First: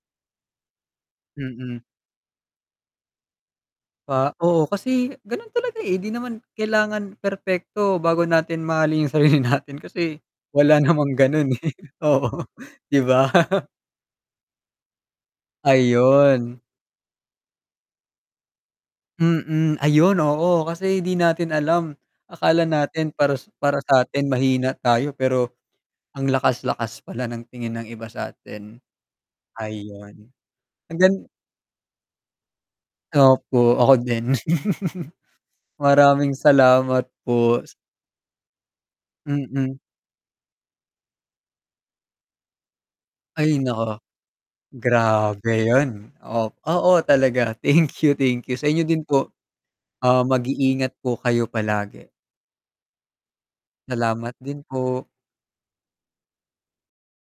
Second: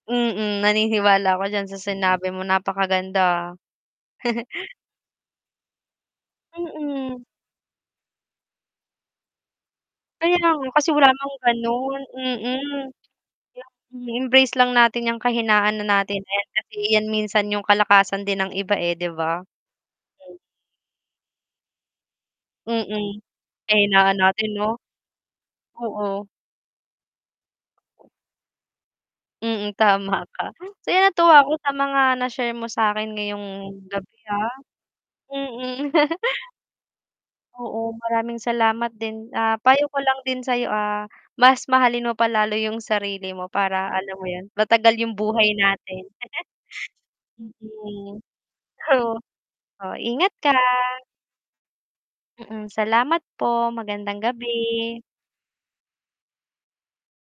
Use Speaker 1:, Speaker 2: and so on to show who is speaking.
Speaker 1: Mm, naniniwala ako diyan sa
Speaker 2: Mm.
Speaker 1: sinabi mo napakaganda.
Speaker 2: Ah, oo kasi, ganun talaga eh. 'Di naman kailangan
Speaker 1: Mm.
Speaker 2: perpekto bago natin mahalin yung sarili natin kasi
Speaker 1: Kaya nga,
Speaker 2: wala
Speaker 1: kasi wala
Speaker 2: namang
Speaker 1: naman
Speaker 2: ganun, eh,
Speaker 1: ganon,
Speaker 2: oo,
Speaker 1: mm.
Speaker 2: 'di ba?
Speaker 1: Embrace lang natin ang kahinaan na natin, eh,
Speaker 2: Ayun.
Speaker 1: kasi iyan minsan yung kalakasan din ng iba eh 'di ba?
Speaker 2: Mm, ayun oo. Kasi 'di natin alam, akala natin
Speaker 1: Mm,
Speaker 2: para para
Speaker 1: kahinaan
Speaker 2: satin
Speaker 1: natin
Speaker 2: mahina
Speaker 1: 'no?
Speaker 2: tayo, pero ang
Speaker 1: Oo.
Speaker 2: lakas-lakas pala ng tingin ng iba satin,
Speaker 1: Mm, tama
Speaker 2: ayun.
Speaker 1: ka. So,
Speaker 2: Ang
Speaker 1: yon
Speaker 2: gan
Speaker 1: natuwa ako sa mga na-share mo sakin ngayong
Speaker 2: Opo ako
Speaker 1: gabi,
Speaker 2: din.
Speaker 1: ah, mm.
Speaker 2: Maraming salamat po.
Speaker 1: Oo, maraming salamat din. Ah,
Speaker 2: Mm.
Speaker 1: payo ko lang din sayo, ah, mas mahalin mo pa lalo yung sarili mo,
Speaker 2: Ay
Speaker 1: para
Speaker 2: naku,
Speaker 1: alam mo yun? Matagal yung buhay
Speaker 2: grabe
Speaker 1: natin.
Speaker 2: yun oh, oo talaga. Thank you,
Speaker 1: Mm,
Speaker 2: thank you sa inyo din
Speaker 1: oh,
Speaker 2: po.
Speaker 1: oh
Speaker 2: Oo,
Speaker 1: ingat ka.
Speaker 2: mag-iingat po kayo palagi.
Speaker 1: Mm, salamat po. Magandang
Speaker 2: Salamat din
Speaker 1: gabi.
Speaker 2: po.